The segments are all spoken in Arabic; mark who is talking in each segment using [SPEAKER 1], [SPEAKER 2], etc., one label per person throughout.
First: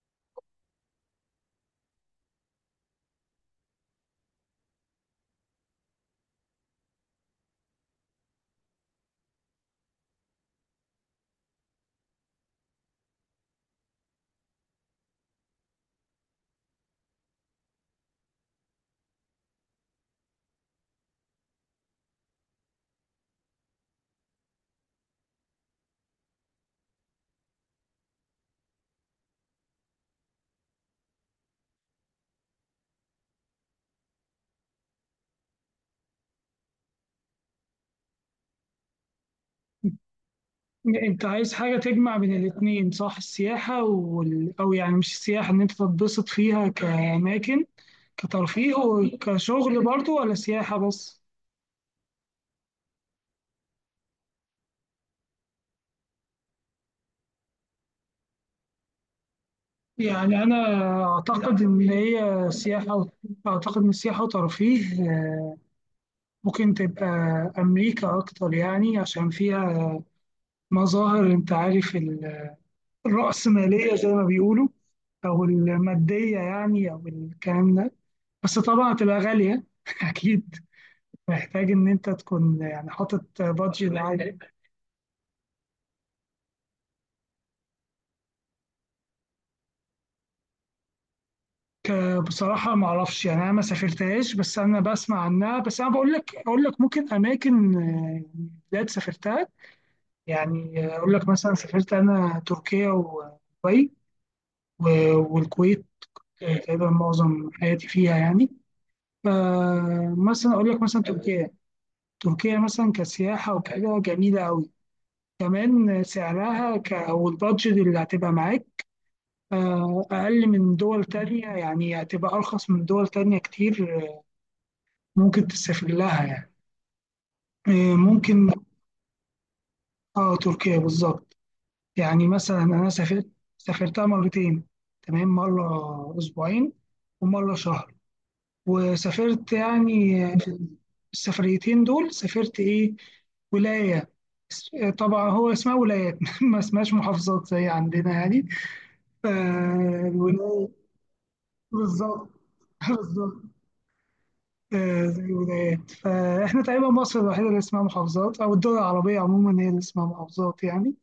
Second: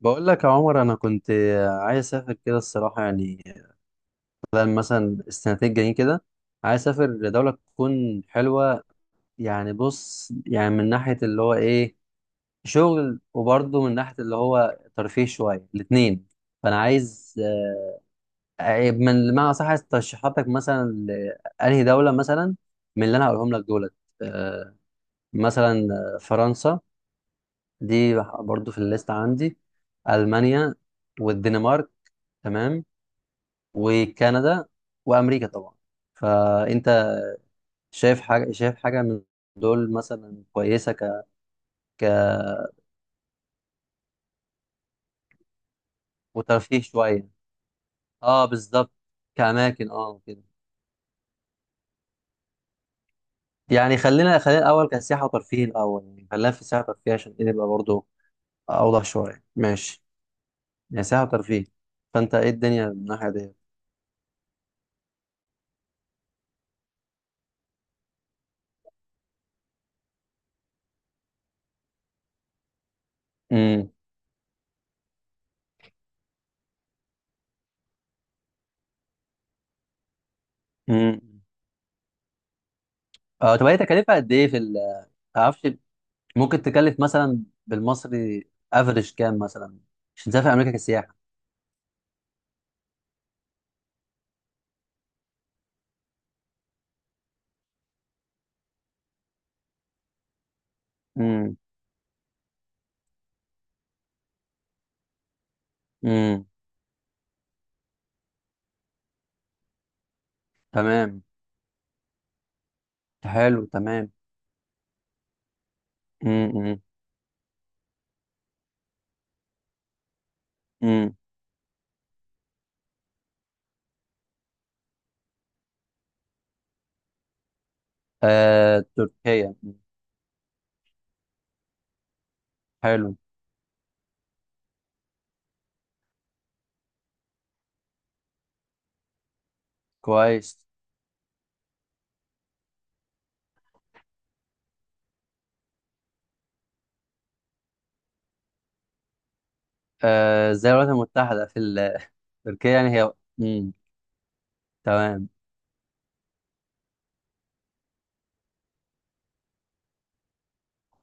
[SPEAKER 1] بقول لك يا عمر، انا كنت عايز اسافر كده الصراحه، يعني خلال مثلا السنتين الجايين كده. عايز اسافر لدوله تكون حلوه يعني. بص، يعني من ناحيه اللي هو ايه، شغل، وبرضه من ناحيه اللي هو ترفيه شويه، الاثنين. فانا عايز من ما صح، عايز ترشيحاتك مثلا لانهي دوله. مثلا من اللي انا هقولهم لك دولت، آه، مثلا فرنسا دي برضه في الليست عندي، المانيا والدنمارك، تمام، وكندا وامريكا طبعا. فانت شايف حاجه من دول مثلا كويسه
[SPEAKER 2] انت عايز حاجة تجمع بين الاتنين، صح؟ السياحة او يعني مش السياحة ان انت تتبسط فيها
[SPEAKER 1] وترفيه شويه،
[SPEAKER 2] كأماكن،
[SPEAKER 1] اه
[SPEAKER 2] كترفيه
[SPEAKER 1] بالظبط.
[SPEAKER 2] وكشغل
[SPEAKER 1] كاماكن،
[SPEAKER 2] برضو،
[SPEAKER 1] اه
[SPEAKER 2] ولا
[SPEAKER 1] كده.
[SPEAKER 2] سياحة بس؟
[SPEAKER 1] يعني خلينا الاول كسياحه وترفيه، الاول، يعني خلينا في السياحه وترفيه عشان ايه نبقى برضه اوضح شويه، ماشي.
[SPEAKER 2] يعني انا
[SPEAKER 1] يعني سياحه
[SPEAKER 2] اعتقد
[SPEAKER 1] وترفيه،
[SPEAKER 2] ان
[SPEAKER 1] فانت
[SPEAKER 2] هي
[SPEAKER 1] ايه الدنيا من
[SPEAKER 2] سياحة
[SPEAKER 1] الناحيه دي؟
[SPEAKER 2] اعتقد ان السياحة وترفيه. ممكن تبقى امريكا اكتر، يعني عشان فيها مظاهر، انت عارف
[SPEAKER 1] امم.
[SPEAKER 2] الرأسمالية زي ما بيقولوا، او المادية يعني، او الكلام ده. بس طبعا هتبقى غالية اكيد.
[SPEAKER 1] امم.
[SPEAKER 2] محتاج ان انت تكون يعني حاطط
[SPEAKER 1] اه، طب هي
[SPEAKER 2] بادجت
[SPEAKER 1] تكلفه قد
[SPEAKER 2] عالي.
[SPEAKER 1] ايه في معرفش، ممكن تكلف مثلا بالمصري افريج كام مثلا عشان تسافر امريكا كسياحه.
[SPEAKER 2] بصراحه ما اعرفش يعني، انا ما سافرتهاش، بس انا بسمع عنها. بس انا بقول لك اقول لك ممكن اماكن يعني بلاد سافرتها. يعني اقول لك مثلا،
[SPEAKER 1] مم.
[SPEAKER 2] سافرت انا تركيا ودبي و- والكويت.
[SPEAKER 1] امم.
[SPEAKER 2] تقريبا معظم حياتي فيها يعني. فمثلا اقول لك مثلا
[SPEAKER 1] تمام.
[SPEAKER 2] تركيا. تركيا مثلا كسياحه
[SPEAKER 1] حلو،
[SPEAKER 2] وكده
[SPEAKER 1] تمام.
[SPEAKER 2] جميله قوي. كمان سعرها
[SPEAKER 1] امم.
[SPEAKER 2] او البادجت اللي هتبقى معاك أقل من دول
[SPEAKER 1] امم.
[SPEAKER 2] تانية، يعني هتبقى أرخص من دول تانية كتير. ممكن تسافر لها يعني. ممكن.
[SPEAKER 1] آه تركيا، مم.
[SPEAKER 2] آه تركيا بالظبط. يعني مثلا أنا
[SPEAKER 1] حلو.
[SPEAKER 2] سافرت سافرتها مرتين، تمام؟ مرة أسبوعين، ومرة شهر. وسافرت يعني
[SPEAKER 1] كويس.
[SPEAKER 2] في السفريتين دول، سافرت إيه، ولاية. اس- طبعا هو اسمها ولايات ما اسمهاش محافظات زي عندنا يعني.
[SPEAKER 1] آه، زي
[SPEAKER 2] الولاية.
[SPEAKER 1] الولايات المتحدة في
[SPEAKER 2] بالظبط.
[SPEAKER 1] تركيا، يعني هي.
[SPEAKER 2] بالظبط.
[SPEAKER 1] امم. تمام.
[SPEAKER 2] زي ولايات. فاحنا تقريبا مصر الوحيدة اللي اسمها محافظات، أو الدول العربية عموما هي اللي اسمها محافظات يعني.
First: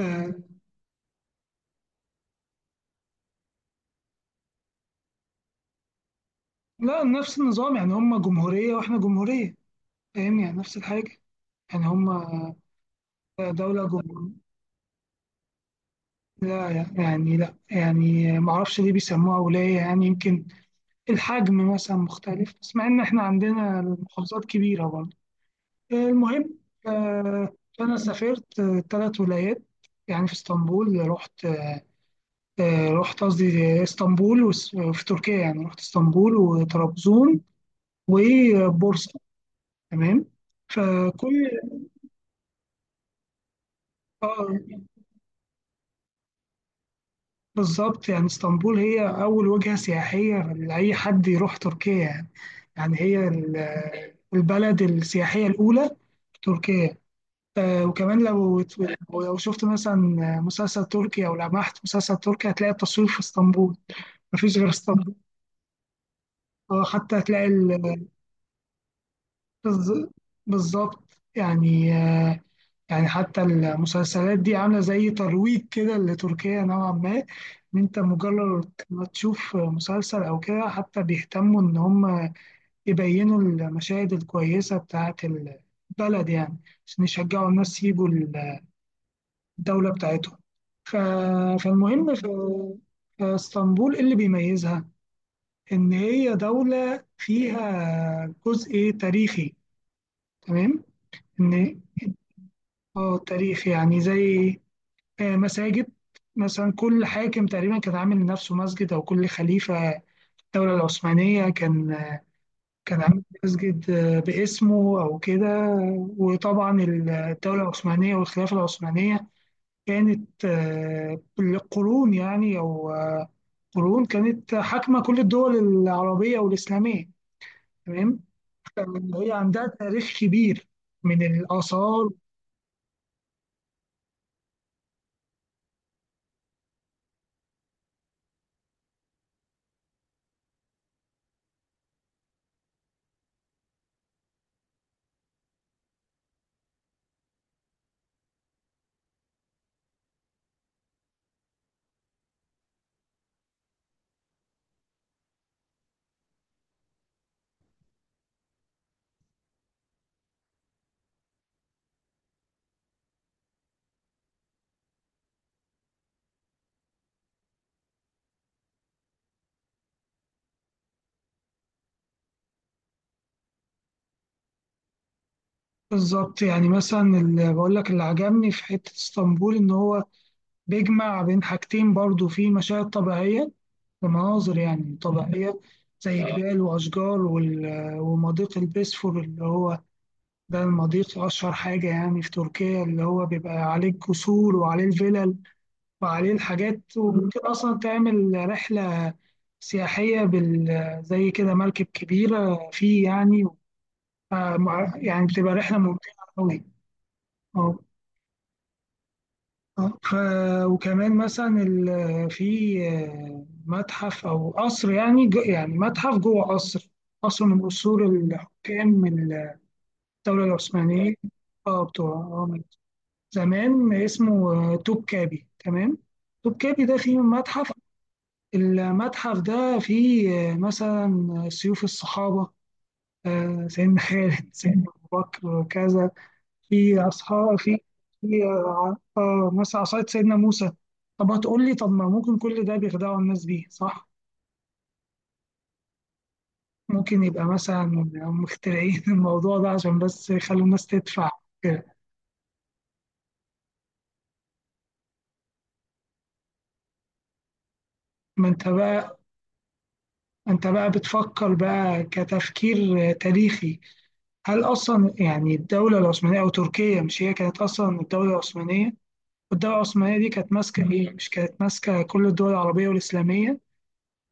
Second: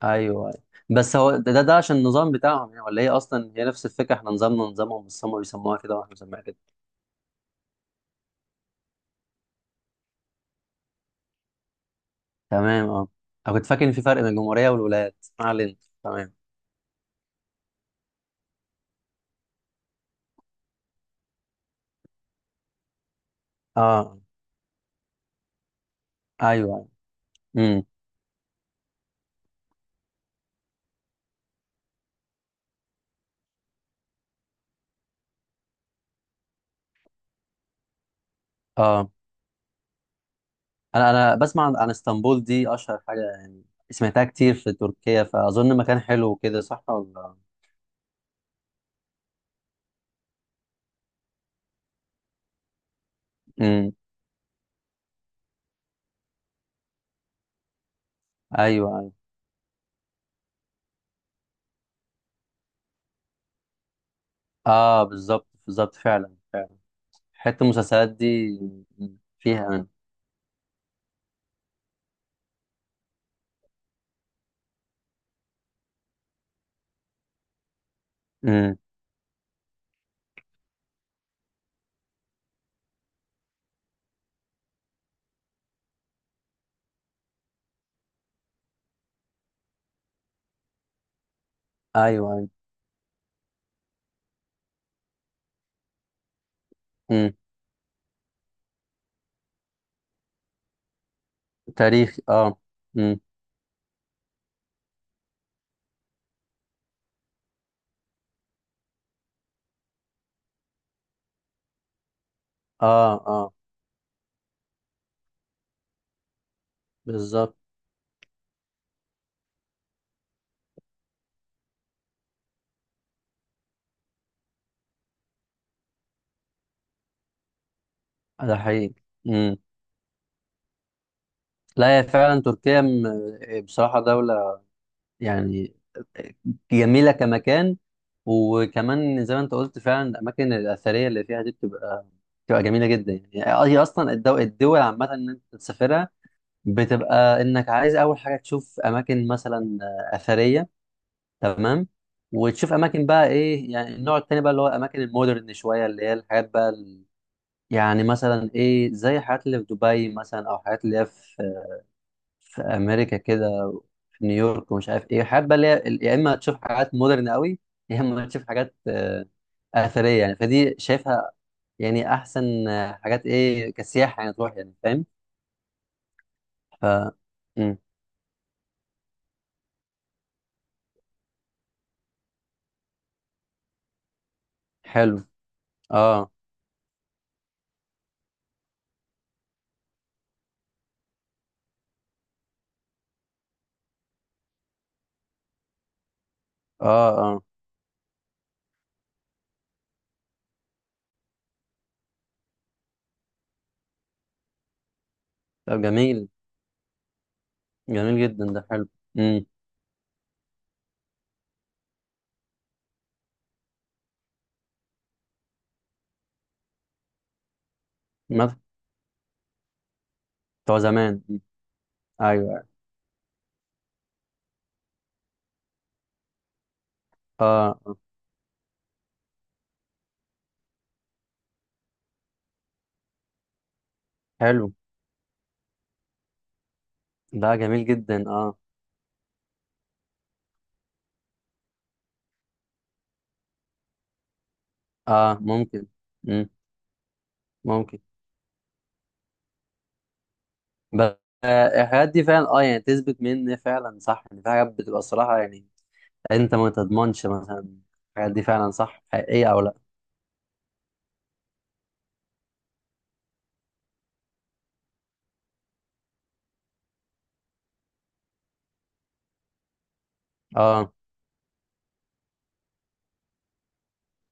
[SPEAKER 2] آه،
[SPEAKER 1] ايوه، أيوه. بس هو ده عشان النظام بتاعهم يعني، ولا هي اصلا هي نفس الفكرة، احنا نظامنا نظامهم بس هم بيسموها كده واحنا بنسميها كده؟
[SPEAKER 2] لا، نفس النظام يعني. هم جمهورية وإحنا جمهورية. فاهم؟ يعني نفس الحاجة. يعني هم
[SPEAKER 1] تمام، اه. انا كنت فاكر
[SPEAKER 2] دولة
[SPEAKER 1] ان في فرق بين
[SPEAKER 2] جمهورية.
[SPEAKER 1] الجمهورية والولايات، ما علينا. تمام.
[SPEAKER 2] لا، يعني لا، يعني معرفش ليه بيسموها ولاية. يعني يمكن الحجم مثلا مختلف، بس مع إن إحنا عندنا
[SPEAKER 1] اه.
[SPEAKER 2] المحافظات كبيرة برضه. المهم.
[SPEAKER 1] ايوه.
[SPEAKER 2] آه،
[SPEAKER 1] امم.
[SPEAKER 2] فأنا سافرت 3 ولايات يعني. في اسطنبول، رحت رحت قصدي اسطنبول وفي تركيا يعني، رحت اسطنبول وطرابزون
[SPEAKER 1] اه.
[SPEAKER 2] وبورصة. تمام.
[SPEAKER 1] انا
[SPEAKER 2] فكل
[SPEAKER 1] بسمع عن اسطنبول دي، اشهر حاجه يعني سمعتها كتير في
[SPEAKER 2] آه،
[SPEAKER 1] تركيا، فاظن مكان حلو كده، صح ولا؟
[SPEAKER 2] بالظبط. يعني اسطنبول هي أول وجهة سياحية لأي حد يروح تركيا يعني. يعني هي
[SPEAKER 1] امم.
[SPEAKER 2] البلد السياحية الأولى في تركيا. وكمان لو
[SPEAKER 1] ايوه ايوه.
[SPEAKER 2] لو شفت مثلا مسلسل تركي أو لمحت مسلسل تركي، هتلاقي التصوير في اسطنبول. مفيش غير
[SPEAKER 1] اه
[SPEAKER 2] اسطنبول.
[SPEAKER 1] بالظبط بالظبط، فعلا فعلا.
[SPEAKER 2] حتى هتلاقي
[SPEAKER 1] حته المسلسلات دي مم. فيها انا.
[SPEAKER 2] بالظ- بالظبط يعني. يعني حتى المسلسلات دي عاملة زي ترويج كده لتركيا نوعا ما. إن أنت مجرد
[SPEAKER 1] امم.
[SPEAKER 2] ما تشوف مسلسل أو كده، حتى بيهتموا إن هم يبينوا المشاهد الكويسة بتاعة البلد يعني، عشان يشجعوا الناس يجوا الدولة بتاعتهم. ف... فالمهم في
[SPEAKER 1] ايوه ايوه.
[SPEAKER 2] في اسطنبول إيه اللي بيميزها؟ إن هي دولة
[SPEAKER 1] امم.
[SPEAKER 2] فيها جزء تاريخي، تمام؟ إن
[SPEAKER 1] تاريخ اه.
[SPEAKER 2] اه
[SPEAKER 1] امم.
[SPEAKER 2] تاريخ يعني، زي مساجد مثلا. كل حاكم تقريبا كان عامل لنفسه مسجد، او كل خليفة في الدولة العثمانية كان
[SPEAKER 1] اه
[SPEAKER 2] عامل
[SPEAKER 1] اه
[SPEAKER 2] مسجد باسمه او كده. وطبعا
[SPEAKER 1] بالظبط.
[SPEAKER 2] الدولة العثمانية والخلافة العثمانية كانت بالقرون يعني، او قرون كانت حاكمة كل الدول العربية والإسلامية، تمام.
[SPEAKER 1] ده حقيقي.
[SPEAKER 2] فهي
[SPEAKER 1] امم.
[SPEAKER 2] عندها تاريخ كبير من
[SPEAKER 1] لا هي
[SPEAKER 2] الآثار.
[SPEAKER 1] فعلا تركيا بصراحه دوله يعني، جميلة كمكان. وكمان زي ما انت قلت فعلا الأماكن الأثرية اللي فيها دي بتبقى جميلة جدا يعني. هي أصلا الدول عامة، إن أنت تسافرها بتبقى إنك عايز أول حاجة تشوف أماكن مثلا أثرية، تمام، وتشوف أماكن بقى إيه يعني، النوع التاني بقى اللي هو الأماكن المودرن شوية، اللي هي الحاجات بقى يعني مثلا إيه، زي الحاجات اللي في دبي مثلا، أو الحاجات اللي هي في في امريكا كده، في نيويورك ومش عارف ايه. حابه اللي هي يا اما تشوف حاجات مودرن قوي، يا اما تشوف حاجات اثريه. يعني فدي شايفها يعني احسن حاجات، ايه كسياحه يعني تروح، يعني فاهم.
[SPEAKER 2] بالظبط. يعني
[SPEAKER 1] ف
[SPEAKER 2] مثلا اللي بقول
[SPEAKER 1] مم.
[SPEAKER 2] لك، اللي عجبني في حتة اسطنبول إن هو بيجمع بين حاجتين، برضو في مشاهد طبيعية ومناظر يعني
[SPEAKER 1] حلو.
[SPEAKER 2] طبيعية، زي
[SPEAKER 1] اه.
[SPEAKER 2] جبال وأشجار ومضيق البسفور اللي هو، ده المضيق أشهر حاجة يعني في تركيا، اللي هو بيبقى عليه القصور وعليه الفلل وعليه الحاجات.
[SPEAKER 1] اه.
[SPEAKER 2] وممكن
[SPEAKER 1] اه.
[SPEAKER 2] أصلا تعمل رحلة سياحية زي كده مركب كبيرة فيه يعني. يعني بتبقى رحلة
[SPEAKER 1] طب
[SPEAKER 2] ممتعة
[SPEAKER 1] جميل،
[SPEAKER 2] أوي.
[SPEAKER 1] جميل جدا، ده حلو. امم.
[SPEAKER 2] آه، ف وكمان مثلا في متحف او قصر يعني، يعني متحف جوه قصر، قصر من قصور
[SPEAKER 1] مثلا
[SPEAKER 2] الحكام من الدوله
[SPEAKER 1] بتوع
[SPEAKER 2] العثمانيه.
[SPEAKER 1] زمان، مم.
[SPEAKER 2] اه بتوع
[SPEAKER 1] ايوه،
[SPEAKER 2] من
[SPEAKER 1] أيوة.
[SPEAKER 2] زمان، اسمه توبكابي، تمام. توبكابي ده فيه متحف.
[SPEAKER 1] اه. آه.
[SPEAKER 2] المتحف ده فيه مثلا سيوف الصحابه، سيدنا خالد،
[SPEAKER 1] حلو.
[SPEAKER 2] سيدنا ابو بكر وكذا، في
[SPEAKER 1] ده
[SPEAKER 2] اصحاب، في
[SPEAKER 1] جميل جدا،
[SPEAKER 2] في
[SPEAKER 1] اه.
[SPEAKER 2] آه، آه، مثلا عصاية سيدنا موسى. طب هتقول لي طب ما ممكن كل ده بيخدعوا الناس بيه، صح؟
[SPEAKER 1] اه ممكن. امم.
[SPEAKER 2] ممكن يبقى مثلا
[SPEAKER 1] ممكن.
[SPEAKER 2] مخترعين الموضوع ده عشان بس يخلوا الناس
[SPEAKER 1] بس
[SPEAKER 2] تدفع كده.
[SPEAKER 1] الحاجات دي فعلا اه، يعني تثبت من فعلا صح؟ يعني في حاجات بتبقى الصراحة يعني، انت ما تضمنش مثلا الحاجات دي
[SPEAKER 2] ما انت
[SPEAKER 1] فعلا صح
[SPEAKER 2] بقى،
[SPEAKER 1] حقيقية او لا.
[SPEAKER 2] انت بقى بتفكر بقى كتفكير تاريخي. هل اصلا يعني الدولة العثمانية او تركيا، مش هي كانت اصلا الدولة العثمانية؟ والدولة العثمانية دي كانت ماسكة
[SPEAKER 1] اه
[SPEAKER 2] ايه؟ مش كانت ماسكة كل الدول العربية والإسلامية؟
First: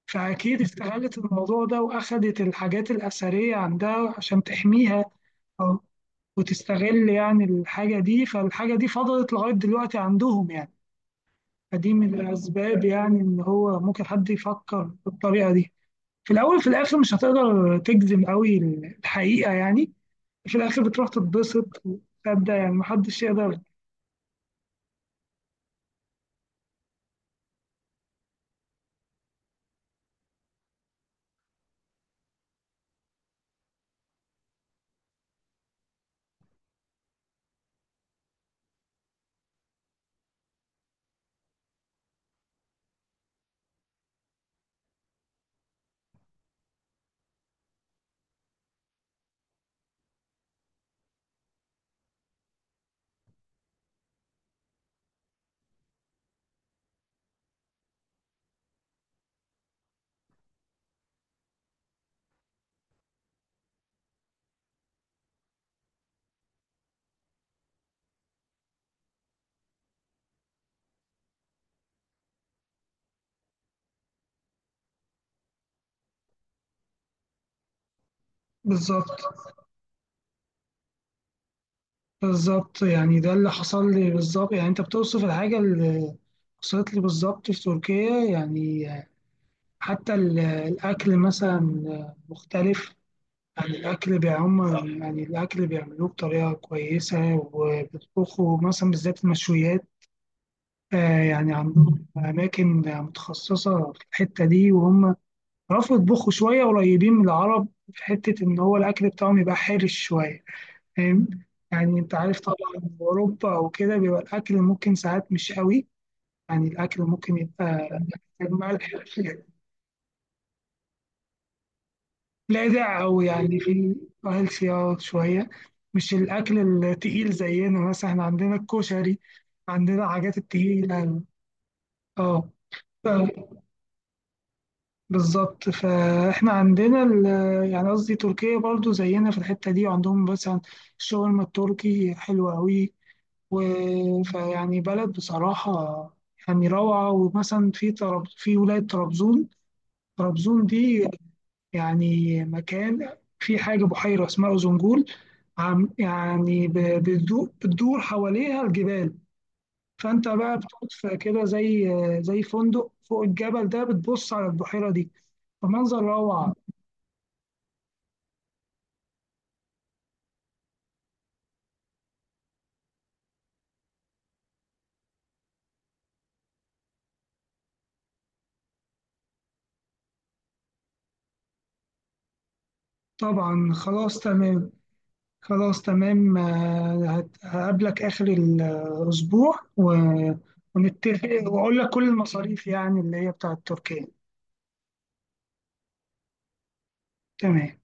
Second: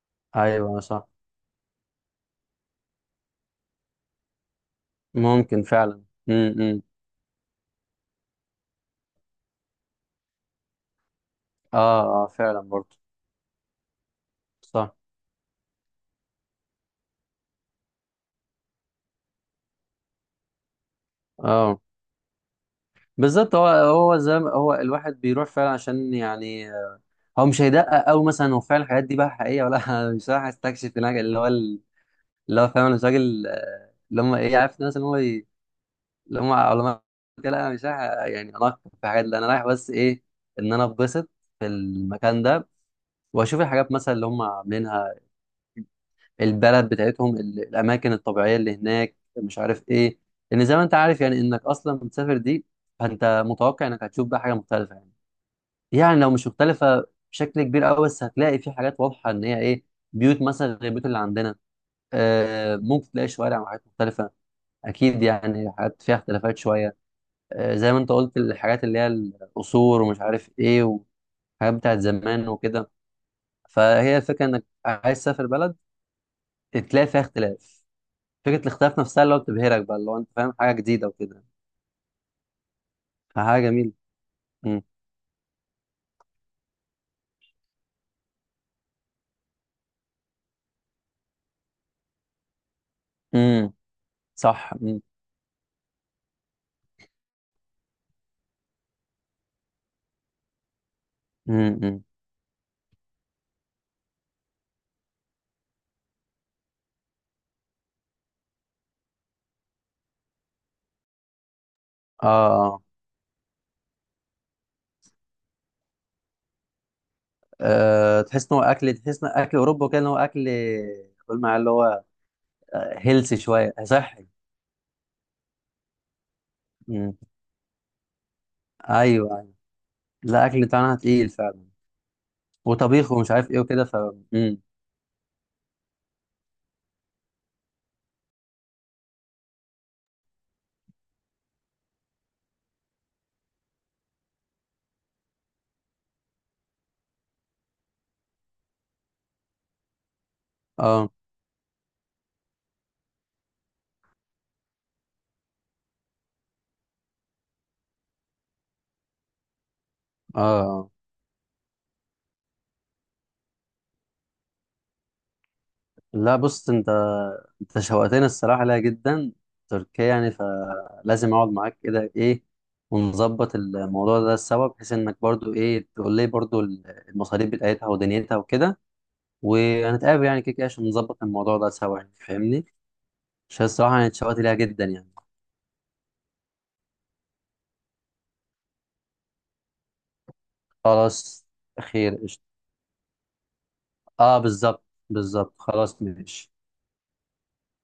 [SPEAKER 2] فأكيد
[SPEAKER 1] ايوه صح،
[SPEAKER 2] استغلت الموضوع ده وأخدت الحاجات الأثرية عندها عشان تحميها
[SPEAKER 1] ممكن
[SPEAKER 2] أو
[SPEAKER 1] فعلا. امم. إمم.
[SPEAKER 2] وتستغل يعني الحاجة دي. فالحاجة دي فضلت لغاية دلوقتي عندهم يعني. فدي
[SPEAKER 1] اه
[SPEAKER 2] من
[SPEAKER 1] اه فعلا
[SPEAKER 2] الأسباب
[SPEAKER 1] برضه،
[SPEAKER 2] يعني، إن هو ممكن حد يفكر
[SPEAKER 1] صح.
[SPEAKER 2] بالطريقة دي في الأول. في الآخر مش هتقدر تجزم قوي الحقيقة يعني. في الآخر بتروح
[SPEAKER 1] اه
[SPEAKER 2] تتبسط وتصدق يعني، محدش
[SPEAKER 1] بالظبط،
[SPEAKER 2] يقدر.
[SPEAKER 1] هو زي ما هو الواحد بيروح فعلا عشان يعني هو مش هيدقق قوي مثلا هو فعلا الحاجات دي بقى حقيقية ولا لا. مش رايح استكشف هناك اللي هو اللي هو فاهم الراجل اللي هم ايه، عارف الناس اللي هو، لو ما لو ما لا أنا مش رايح يعني اناقش في حاجات، لا انا رايح بس ايه، ان انا اتبسط في المكان ده، واشوف الحاجات مثلا اللي هم عاملينها البلد بتاعتهم، الاماكن الطبيعيه اللي هناك، مش عارف ايه. لان زي ما انت عارف يعني، انك اصلا بتسافر دي، فانت متوقع انك هتشوف بقى حاجه مختلفه يعني. يعني لو مش مختلفه بشكل كبير قوي، بس هتلاقي في حاجات واضحه ان هي ايه، بيوت مثلا غير البيوت اللي عندنا، آه ممكن تلاقي شوارع وحاجات مختلفه، اكيد يعني حاجات فيها اختلافات شويه. زي ما انت قلت الحاجات اللي هي القصور ومش عارف ايه، وحاجات بتاعت زمان وكده. فهي الفكره انك عايز تسافر بلد تلاقي فيها اختلاف، فكره الاختلاف
[SPEAKER 2] بالظبط.
[SPEAKER 1] نفسها اللي هو بتبهرك بقى، اللي هو انت فاهم حاجه جديده وكده،
[SPEAKER 2] بالظبط يعني، ده اللي
[SPEAKER 1] فحاجه
[SPEAKER 2] حصل
[SPEAKER 1] جميله.
[SPEAKER 2] لي بالظبط يعني. أنت
[SPEAKER 1] امم.
[SPEAKER 2] بتوصف الحاجة اللي حصلت لي بالظبط في تركيا يعني. حتى الأكل مثلا مختلف. يعني
[SPEAKER 1] امم.
[SPEAKER 2] الأكل
[SPEAKER 1] صح.
[SPEAKER 2] بيعم صح.
[SPEAKER 1] امم.
[SPEAKER 2] يعني الأكل بيعملوه بطريقة كويسة، وبيطبخوا مثلا بالذات المشويات. يعني
[SPEAKER 1] امم.
[SPEAKER 2] عندهم أماكن متخصصة في الحتة دي، وهم عرفوا يطبخوا شوية قريبين من العرب في حتة إن هو الأكل بتاعهم يبقى حرش شوية. فاهم؟ يعني أنت
[SPEAKER 1] اه.
[SPEAKER 2] عارف
[SPEAKER 1] اه.
[SPEAKER 2] طبعا أوروبا أو كده بيبقى الأكل ممكن ساعات مش قوي يعني. الأكل ممكن يبقى محتاج ملح،
[SPEAKER 1] تحس ان اكل اوروبا كده، ان هو اكل، قول معايا اللي هو
[SPEAKER 2] لاذع قوي
[SPEAKER 1] هيلثي
[SPEAKER 2] يعني.
[SPEAKER 1] شويه،
[SPEAKER 2] في
[SPEAKER 1] صحي.
[SPEAKER 2] هيلثي شويه، مش الاكل
[SPEAKER 1] امم.
[SPEAKER 2] التقيل زينا. مثلا احنا عندنا الكشري،
[SPEAKER 1] ايوه ايوه.
[SPEAKER 2] عندنا الحاجات
[SPEAKER 1] لا اكل بتاعنا
[SPEAKER 2] التقيله،
[SPEAKER 1] تقيل فعلا،
[SPEAKER 2] اه. ف-
[SPEAKER 1] وطبيخ ومش عارف ايه وكده، امم.
[SPEAKER 2] بالظبط. فاحنا عندنا يعني قصدي تركيا برضو زينا في الحته دي، وعندهم مثلا الشاورما التركي حلوه قوي. فيعني بلد بصراحه، يعني روعه. ومثلا في طرب في ولايه طرابزون، طرابزون دي
[SPEAKER 1] اه.
[SPEAKER 2] يعني مكان، في حاجة بحيرة اسمها أوزنجول. عم يعني بتدور حواليها الجبال. فأنت بقى بتقعد
[SPEAKER 1] اه.
[SPEAKER 2] في كده زي فندق فوق الجبل ده، بتبص على البحيرة دي، فمنظر
[SPEAKER 1] لا
[SPEAKER 2] روعة.
[SPEAKER 1] بص انت، انت شوقتني الصراحه ليها جدا، تركيا يعني. فلازم اقعد معاك كده ايه ونظبط الموضوع ده سوا، بحيث انك برضو ايه تقول لي برضو المصاريف بتاعتها ودنيتها وكده، وهنتقابل يعني كده كده عشان نظبط الموضوع ده سوا يعني، فاهمني؟ عشان
[SPEAKER 2] طبعا
[SPEAKER 1] الصراحه انا
[SPEAKER 2] خلاص
[SPEAKER 1] اتشوقت ليها
[SPEAKER 2] تمام.
[SPEAKER 1] جدا يعني.
[SPEAKER 2] خلاص تمام. هقابلك آخر الأسبوع ونتفق،
[SPEAKER 1] خلاص،
[SPEAKER 2] وأقول لك كل
[SPEAKER 1] خير، قشطة.
[SPEAKER 2] المصاريف يعني اللي هي بتاعت تركيا.
[SPEAKER 1] اه بالظبط. بالظبط، خلاص ماشي.
[SPEAKER 2] تمام.